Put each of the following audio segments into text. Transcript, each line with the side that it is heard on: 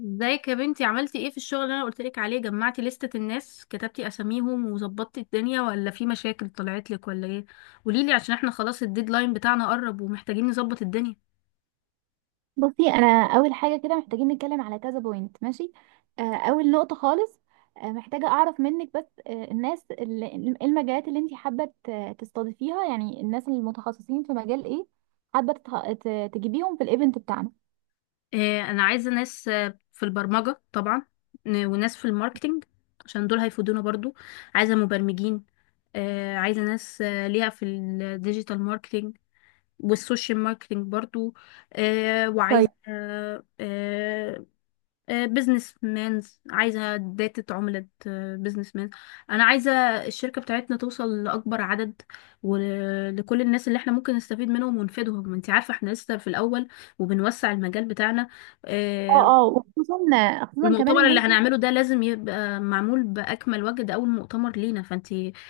left: ازيك يا بنتي؟ عملتي ايه في الشغل اللي انا قلتلك عليه؟ جمعتي لستة الناس، كتبتي اساميهم وظبطتي الدنيا، ولا في مشاكل طلعت لك ولا ايه؟ قوليلي عشان احنا خلاص الديدلاين بتاعنا قرب ومحتاجين نظبط الدنيا.
right: بصي، انا اول حاجه كده محتاجين نتكلم على كذا بوينت، ماشي؟ اول نقطه خالص. محتاجه اعرف منك بس، الناس اللي... إيه المجالات اللي انت حابه تستضيفيها؟ يعني الناس المتخصصين في مجال ايه حابه تجيبيهم في الايفنت بتاعنا؟
left: اه انا عايزة ناس في البرمجة طبعا، وناس في الماركتينج عشان دول هيفيدونا برضو. عايزة مبرمجين، اه عايزة ناس ليها في الديجيتال ماركتينج والسوشيال ماركتينج برضو. اه
right: طيب.
left: وعايزة بزنس مانز، عايزة داتا عملة بزنس مان. أنا عايزة الشركة بتاعتنا توصل لأكبر عدد، ولكل الناس اللي احنا ممكن نستفيد منهم ونفيدهم. انت عارفة احنا لسه في الأول وبنوسع المجال بتاعنا. آه،
right: اه، اه، وخصوصا خصوصا كمان
left: والمؤتمر
right: ان
left: اللي
right: انتوا...
left: هنعمله ده لازم يبقى معمول بأكمل وجه، ده أول مؤتمر لينا، فانت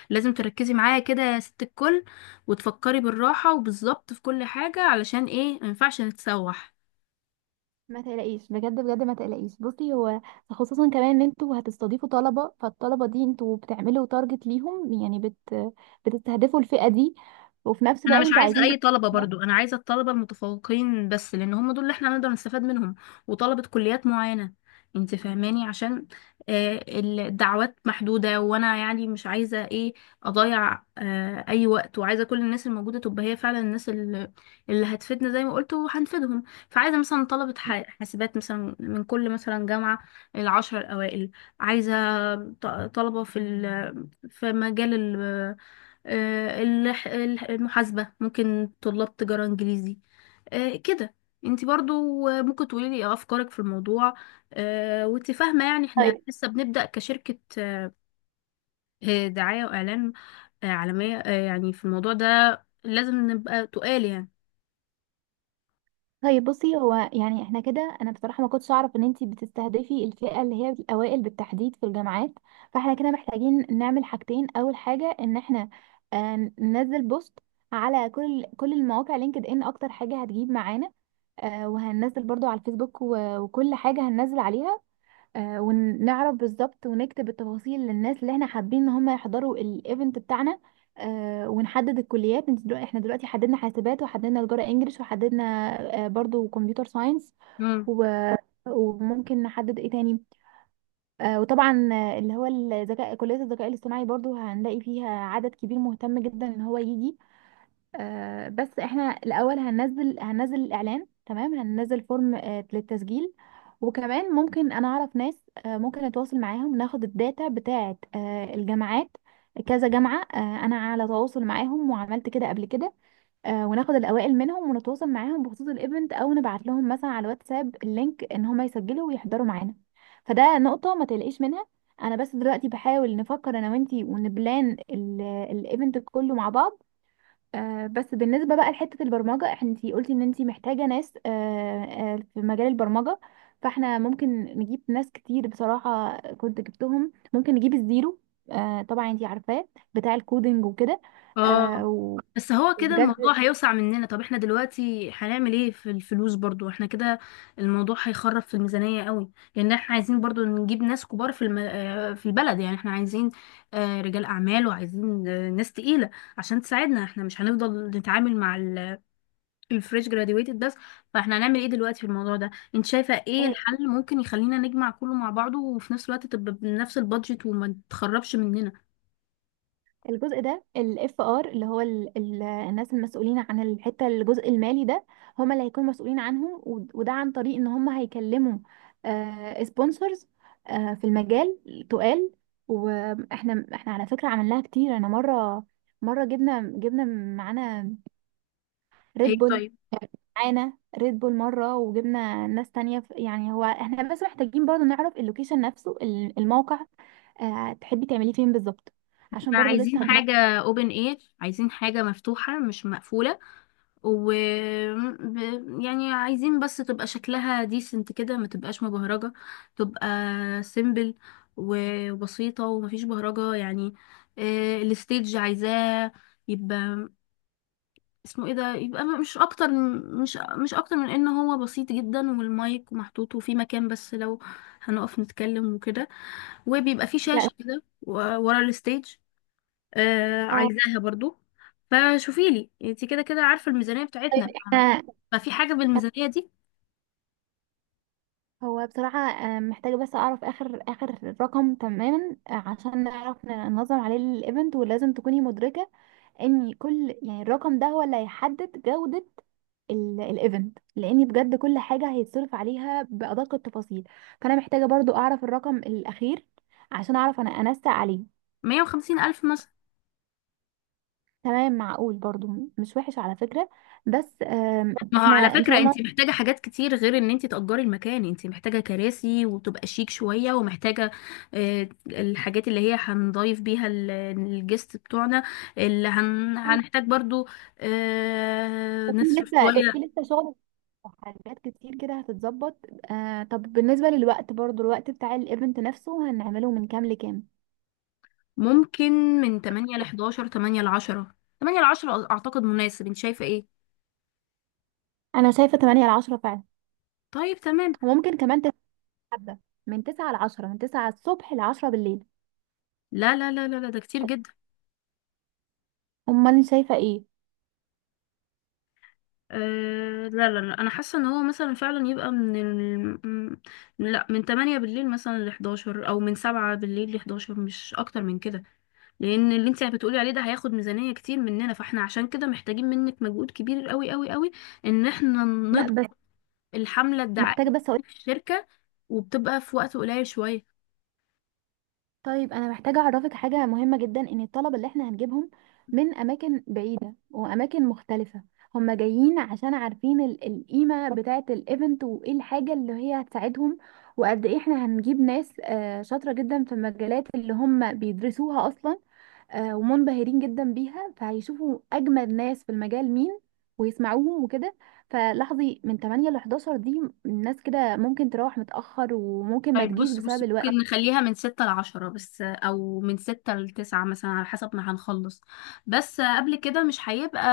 left: لازم تركزي معايا كده يا ست الكل، وتفكري بالراحة وبالظبط في كل حاجة، علشان ايه؟ مينفعش نتسوح.
right: ما تقلقيش، بجد بجد ما تقلقيش. بصي، هو خصوصا كمان ان انتوا هتستضيفوا طلبة، فالطلبة دي انتوا بتعملوا تارجت ليهم، يعني بتستهدفوا الفئة دي. وفي نفس
left: انا
right: الوقت
left: مش
right: انتوا
left: عايزه
right: عايزين
left: اي
right: تكسبوا
left: طلبه
right: ناس.
left: برضو، انا عايزه الطلبه المتفوقين بس، لان هم دول اللي احنا نقدر نستفاد منهم، وطلبه كليات معينه. انت فاهماني؟ عشان الدعوات محدوده، وانا يعني مش عايزه ايه اضيع اي وقت، وعايزه كل الناس الموجوده تبقى هي فعلا اللي هتفيدنا زي ما قلت وهنفيدهم. فعايزه مثلا طلبه حاسبات مثلا من كل مثلا جامعه، العشر الاوائل. عايزه ط- طلبه في مجال المحاسبة، ممكن طلاب تجارة انجليزي كده. انت برضو ممكن تقولي لي إيه افكارك في الموضوع؟ وانت فاهمة يعني احنا
right: طيب،
left: لسه بنبدأ كشركة دعاية واعلان عالمية، يعني في الموضوع ده لازم نبقى تقال
right: طيب. بصي، هو يعني احنا كده، انا بصراحه ما كنتش اعرف ان انتي بتستهدفي الفئه اللي هي الاوائل بالتحديد في الجامعات. فاحنا كده محتاجين نعمل حاجتين. اول حاجه، ان احنا ننزل بوست على كل المواقع. لينكد ان اكتر حاجه هتجيب معانا، وهننزل برضو على الفيسبوك، وكل حاجه هننزل عليها. ونعرف بالظبط ونكتب التفاصيل للناس اللي احنا حابين ان هم يحضروا الايفنت بتاعنا. ونحدد الكليات. انت دلوقتي... احنا دلوقتي حددنا حاسبات، وحددنا تجارة انجليش، وحددنا برضو كمبيوتر ساينس
left: يعني.
right: و... وممكن نحدد ايه تاني. وطبعا اللي هو الذكاء... كلية الذكاء الاصطناعي برضو هنلاقي فيها عدد كبير مهتم جدا ان هو يجي. بس احنا الاول هننزل الاعلان، تمام. هننزل فورم للتسجيل. وكمان ممكن انا اعرف ناس ممكن اتواصل معاهم ناخد الداتا بتاعه الجامعات. كذا جامعة، انا على تواصل معاهم وعملت كده قبل كده. وناخد الاوائل منهم ونتواصل معاهم بخصوص الايفنت، او نبعت لهم مثلا على الواتساب اللينك، ان هم يسجلوا ويحضروا معانا. فده نقطة ما تقلقيش منها. انا بس دلوقتي بحاول نفكر انا وانتي، ونبلان الايفنت كله مع بعض. بس بالنسبة بقى لحتة البرمجة، انتي قلتي ان انتي محتاجة ناس في مجال البرمجة. فاحنا ممكن نجيب ناس كتير. بصراحة كنت جبتهم، ممكن نجيب الزيرو، طبعا انتي عارفاه، بتاع الكودينج وكده.
left: اه
right: آه، و-
left: بس هو كده
right: وبجد
left: الموضوع هيوسع مننا. طب احنا دلوقتي هنعمل ايه في الفلوس برضو؟ احنا كده الموضوع هيخرب في الميزانية قوي، لان احنا عايزين برضو نجيب ناس كبار في الم... آه، في البلد، يعني احنا عايزين رجال اعمال، وعايزين ناس تقيلة عشان تساعدنا. احنا مش هنفضل نتعامل مع الفريش جراديويتد بس. فاحنا هنعمل ايه دلوقتي في الموضوع ده؟ انت شايفة ايه الحل ممكن يخلينا نجمع كله مع بعضه، وفي نفس الوقت تبقى بنفس البادجت وما تخربش مننا؟
right: الجزء ده، الاف ار، اللي هو ال ال الناس المسؤولين عن الحته... الجزء المالي ده هم اللي هيكونوا مسؤولين عنهم. وده عن طريق ان هم هيكلموا سبونسرز في المجال تقال. واحنا على فكره عملناها كتير. انا مره جبنا معانا ريد
left: ايه
right: بول.
left: طيب.
right: معانا ريد بول مره، وجبنا ناس تانية يعني هو احنا بس محتاجين برضو نعرف اللوكيشن نفسه، الموقع. تحبي تعملي فين بالظبط؟ عشان
left: احنا
right: برضو لسه
left: عايزين حاجة open air، عايزين حاجة مفتوحة مش مقفولة، و يعني عايزين بس تبقى شكلها decent كده، ما تبقاش مبهرجة، تبقى simple وبسيطة ومفيش بهرجة يعني. الستيج عايزاه يبقى اسمه ايه ده، يبقى مش اكتر، مش مش اكتر من ان هو بسيط جدا، والمايك محطوط وفي مكان بس لو هنقف نتكلم وكده، وبيبقى في شاشة كده ورا الستيج، آه
right: هنناقش.
left: عايزاها برضو. فشوفي لي انت، كده كده عارفة الميزانية
right: طيب،
left: بتاعتنا،
right: احنا...
left: ففي حاجة بالميزانية دي؟
right: هو بصراحة محتاجة بس أعرف آخر آخر رقم تماما، عشان نعرف ننظم عليه الإيفنت. ولازم تكوني مدركة إن كل... يعني الرقم ده هو اللي هيحدد جودة الإيفنت، لأن بجد كل حاجة هيتصرف عليها بأدق التفاصيل. فأنا محتاجة برضو أعرف الرقم الأخير عشان أعرف أنا أنسق عليه.
left: 150 ألف مثلا.
right: تمام، معقول برضو، مش وحش على فكرة. بس
left: ما هو
right: احنا
left: على
right: إن شاء
left: فكرة انت
right: الله...
left: محتاجة حاجات كتير غير ان انت تأجري المكان، انت محتاجة كراسي وتبقى شيك شوية، ومحتاجة الحاجات اللي هي هنضيف بيها الجست بتوعنا، اللي هنحتاج برضو نصرف
right: في
left: شوية.
right: لسه شغل، حاجات كتير كده هتتظبط. آه، طب بالنسبة للوقت برضو، الوقت بتاع الايفنت نفسه، هنعمله من كام لكام؟
left: ممكن من 8 ل 10 أعتقد مناسب، انت شايفة ايه؟
right: انا شايفة 8 ل 10 فعلا.
left: طيب تمام.
right: وممكن كمان تتحدى من 9 ل 10، من 9 الصبح ل 10 بالليل.
left: لا، ده كتير جدا.
right: امال انت شايفة ايه؟
left: آه لا لا لا، انا حاسه ان هو مثلا فعلا يبقى لا من 8 بالليل مثلا ل 11، او من 7 بالليل ل 11، مش اكتر من كده. لان اللي انت بتقولي عليه ده هياخد ميزانيه كتير مننا، فاحنا عشان كده محتاجين منك مجهود كبير قوي، ان احنا
right: لا،
left: نضغط
right: بس
left: الحمله
right: محتاجة
left: الدعائيه
right: بس...
left: في الشركه، وبتبقى في وقت قليل شويه.
right: طيب، انا محتاجه اعرفك حاجه مهمه جدا، ان الطلبه اللي احنا هنجيبهم من اماكن بعيده واماكن مختلفه، هم جايين عشان عارفين القيمه بتاعه الايفنت، وايه الحاجه اللي هي هتساعدهم. وقد ايه احنا هنجيب ناس شاطره جدا في المجالات اللي هم بيدرسوها اصلا. ومنبهرين جدا بيها، فهيشوفوا اجمد ناس في المجال مين، ويسمعوهم وكده. فلاحظي، من 8 ل 11 دي، الناس كده ممكن تروح متأخر، وممكن ما
left: طيب
right: تجيش
left: بص
right: بسبب
left: بص ممكن
right: الوقت.
left: نخليها من 6 ل 10 بس، أو من 6 ل 9 مثلا، على حسب ما هنخلص. بس قبل كده مش هيبقى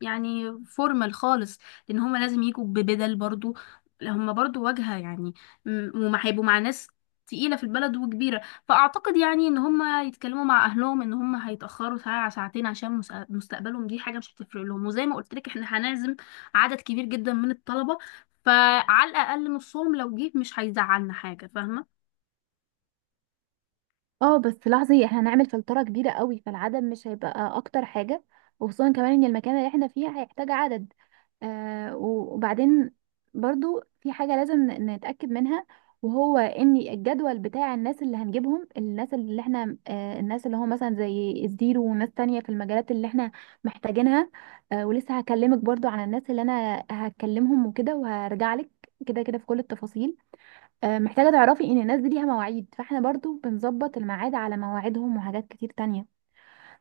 left: يعني فورمال خالص، لأن هما لازم يجوا ببدل برضو، هما برضو واجهة يعني، وما هيبقوا مع ناس تقيلة في البلد وكبيرة. فأعتقد يعني إن هما يتكلموا مع أهلهم إن هما هيتأخروا ساعة ساعتين، عشان مستقبلهم. دي حاجة مش هتفرق لهم، وزي ما قلت لك إحنا هنعزم عدد كبير جدا من الطلبة، فعلى الاقل نصهم لو جه مش هيزعلنا حاجه، فاهمه؟
right: اه، بس لاحظي احنا هنعمل فلترة كبيرة قوي، فالعدد مش هيبقى اكتر حاجة. وخصوصا كمان ان المكان اللي احنا فيه هيحتاج عدد. وبعدين برضو في حاجة لازم نتأكد منها. وهو ان الجدول بتاع الناس اللي هنجيبهم، الناس اللي احنا... الناس اللي هو مثلا زي الزيرو، وناس تانية في المجالات اللي احنا محتاجينها. ولسه هكلمك برضو عن الناس اللي انا هكلمهم وكده، وهرجع لك كده كده في كل التفاصيل. محتاجة تعرفي ان الناس دي ليها مواعيد، فاحنا برضو بنظبط الميعاد على مواعيدهم، وحاجات كتير تانية.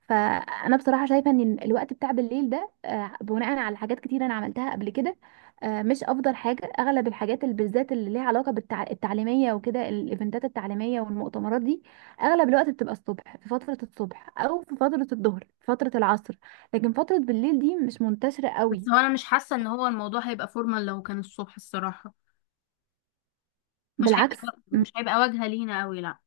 right: فانا بصراحة شايفة ان الوقت بتاع بالليل ده، بناء على حاجات كتير انا عملتها قبل كده، مش افضل حاجة. اغلب الحاجات، اللي بالذات اللي ليها علاقة بالتعليمية وكده، الايفنتات التعليمية والمؤتمرات دي، اغلب الوقت بتبقى الصبح، في فترة الصبح او في فترة الظهر، في فترة العصر. لكن فترة بالليل دي مش منتشرة
left: بس
right: قوي.
left: هو انا مش حاسه ان هو الموضوع هيبقى فورمال لو كان الصبح الصراحه،
right: بالعكس.
left: مش هيبقى واجهه لينا قوي، لا.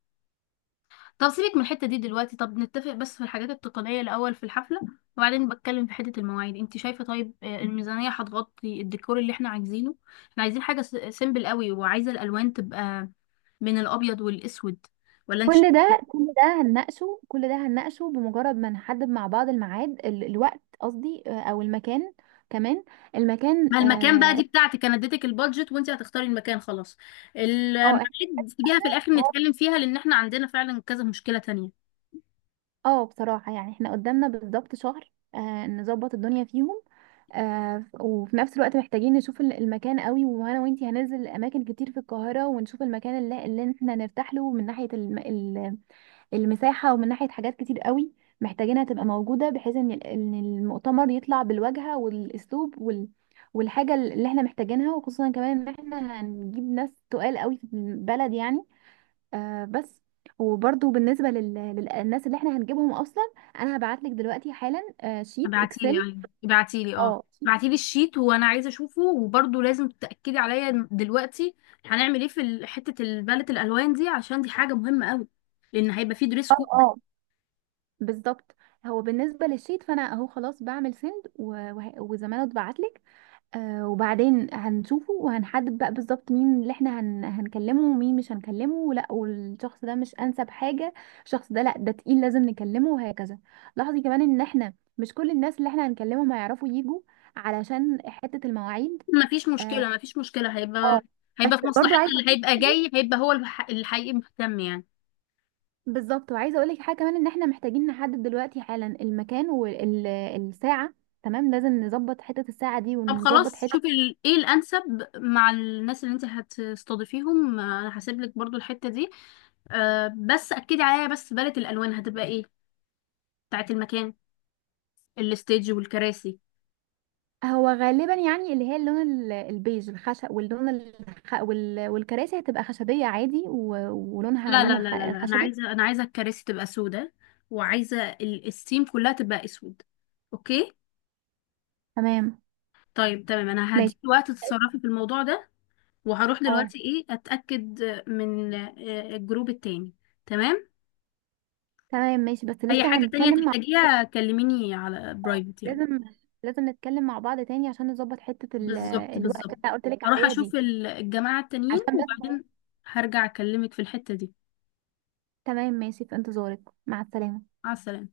left: طب سيبك من الحته دي دلوقتي، طب نتفق بس في الحاجات التقنيه الاول في الحفله، وبعدين بتكلم في حته المواعيد انت شايفه. طيب الميزانيه هتغطي الديكور اللي احنا عايزينه؟ احنا عايزين حاجه سيمبل قوي، وعايزه الالوان تبقى من الابيض والاسود، ولا انت؟
right: كل ده هنناقشه، بمجرد ما نحدد مع بعض الميعاد، الوقت قصدي، او المكان كمان. المكان،
left: ما المكان بقى
right: اه.
left: دي بتاعتك، انا اديتك البادجت وانت هتختاري المكان خلاص.
right: آه،
left: الميعاد سيبيها
right: احنا
left: في الاخر
right: اه
left: نتكلم فيها، لان احنا عندنا فعلا كذا مشكلة تانية.
right: بصراحة يعني احنا قدامنا بالظبط شهر نظبط الدنيا فيهم. وفي نفس الوقت محتاجين نشوف المكان قوي، وانا وانتي هننزل اماكن كتير في القاهرة، ونشوف المكان اللي احنا نرتاح له، من ناحية المساحة، ومن ناحية حاجات كتير قوي محتاجينها تبقى موجودة، بحيث ان إن المؤتمر يطلع بالواجهة والاسلوب والحاجة اللي احنا محتاجينها. وخصوصا كمان ان احنا هنجيب ناس تقال قوي في البلد يعني. بس. وبرضو بالنسبة للناس اللي احنا هنجيبهم اصلا، انا هبعتلك دلوقتي حالا شيت
left: ابعتيلي،
right: اكسل.
left: ايوه ابعتيلي، اه
right: اه،
left: ابعتيلي الشيت وانا عايزه اشوفه. وبرضه لازم تاكدي عليا دلوقتي هنعمل ايه في حته البالت الالوان دي، عشان دي حاجه مهمه قوي، لان هيبقى في دريس
right: اه،
left: كود.
right: اه، بالظبط. هو بالنسبة للشيت، فانا اهو خلاص بعمل سند وزمانه اتبعتلك. وبعدين هنشوفه، وهنحدد بقى بالظبط مين اللي احنا هنكلمه ومين مش هنكلمه، لا والشخص ده مش انسب حاجة، الشخص ده لا ده تقيل لازم نكلمه، وهكذا. لاحظي كمان ان احنا مش كل الناس اللي احنا هنكلمهم هيعرفوا يجوا، علشان حتة المواعيد. اه.
left: مفيش مشكله، هيبقى،
right: آه. بس
left: هيبقى في
right: برضو
left: مصلحتنا،
right: عايزة
left: اللي
right: أقول لك
left: هيبقى
right: حاجة.
left: جاي هيبقى هو الحقيقي مهتم يعني.
right: بالظبط. وعايزة اقول لك حاجة كمان، ان احنا محتاجين نحدد دلوقتي حالا المكان والساعة. تمام، لازم نظبط حتة الساعة دي،
left: طب
right: ونظبط
left: خلاص
right: حتة...
left: شوفي ايه الانسب مع الناس اللي انت هتستضيفيهم، انا هسيب لك برضو الحته دي. أه بس اكدي عليا بس، باليت الالوان هتبقى ايه بتاعت المكان، الستيج والكراسي؟
right: هو غالبا يعني اللي هي اللون البيج الخشب، واللون والكراسي هتبقى خشبية عادي ولونها
left: لا
right: لون
left: لا لا لا لا انا
right: الخشبي.
left: عايزه، انا عايزه الكراسي تبقى سودة، وعايزه السيم كلها تبقى اسود، اوكي؟
right: تمام،
left: طيب تمام انا
right: ماشي.
left: هديكي وقت تتصرفي في الموضوع ده، وهروح
right: اه.
left: دلوقتي ايه اتاكد من الجروب التاني. تمام.
right: تمام، ماشي، بس
left: اي
right: لسه
left: حاجه تانية
right: هنتكلم مع...
left: تحتاجيها كلميني على
right: آه،
left: برايفت يعني.
right: لازم لازم نتكلم مع بعض تاني، عشان نظبط حتة
left: بالظبط
right: الوقت
left: بالظبط.
right: اللي انا قلت لك
left: هروح
right: عليها
left: اشوف
right: دي،
left: الجماعة التانيين،
right: عشان بس.
left: وبعدين هرجع اكلمك في الحتة دي.
right: تمام، ماشي، في انتظارك. مع السلامة.
left: مع السلامة.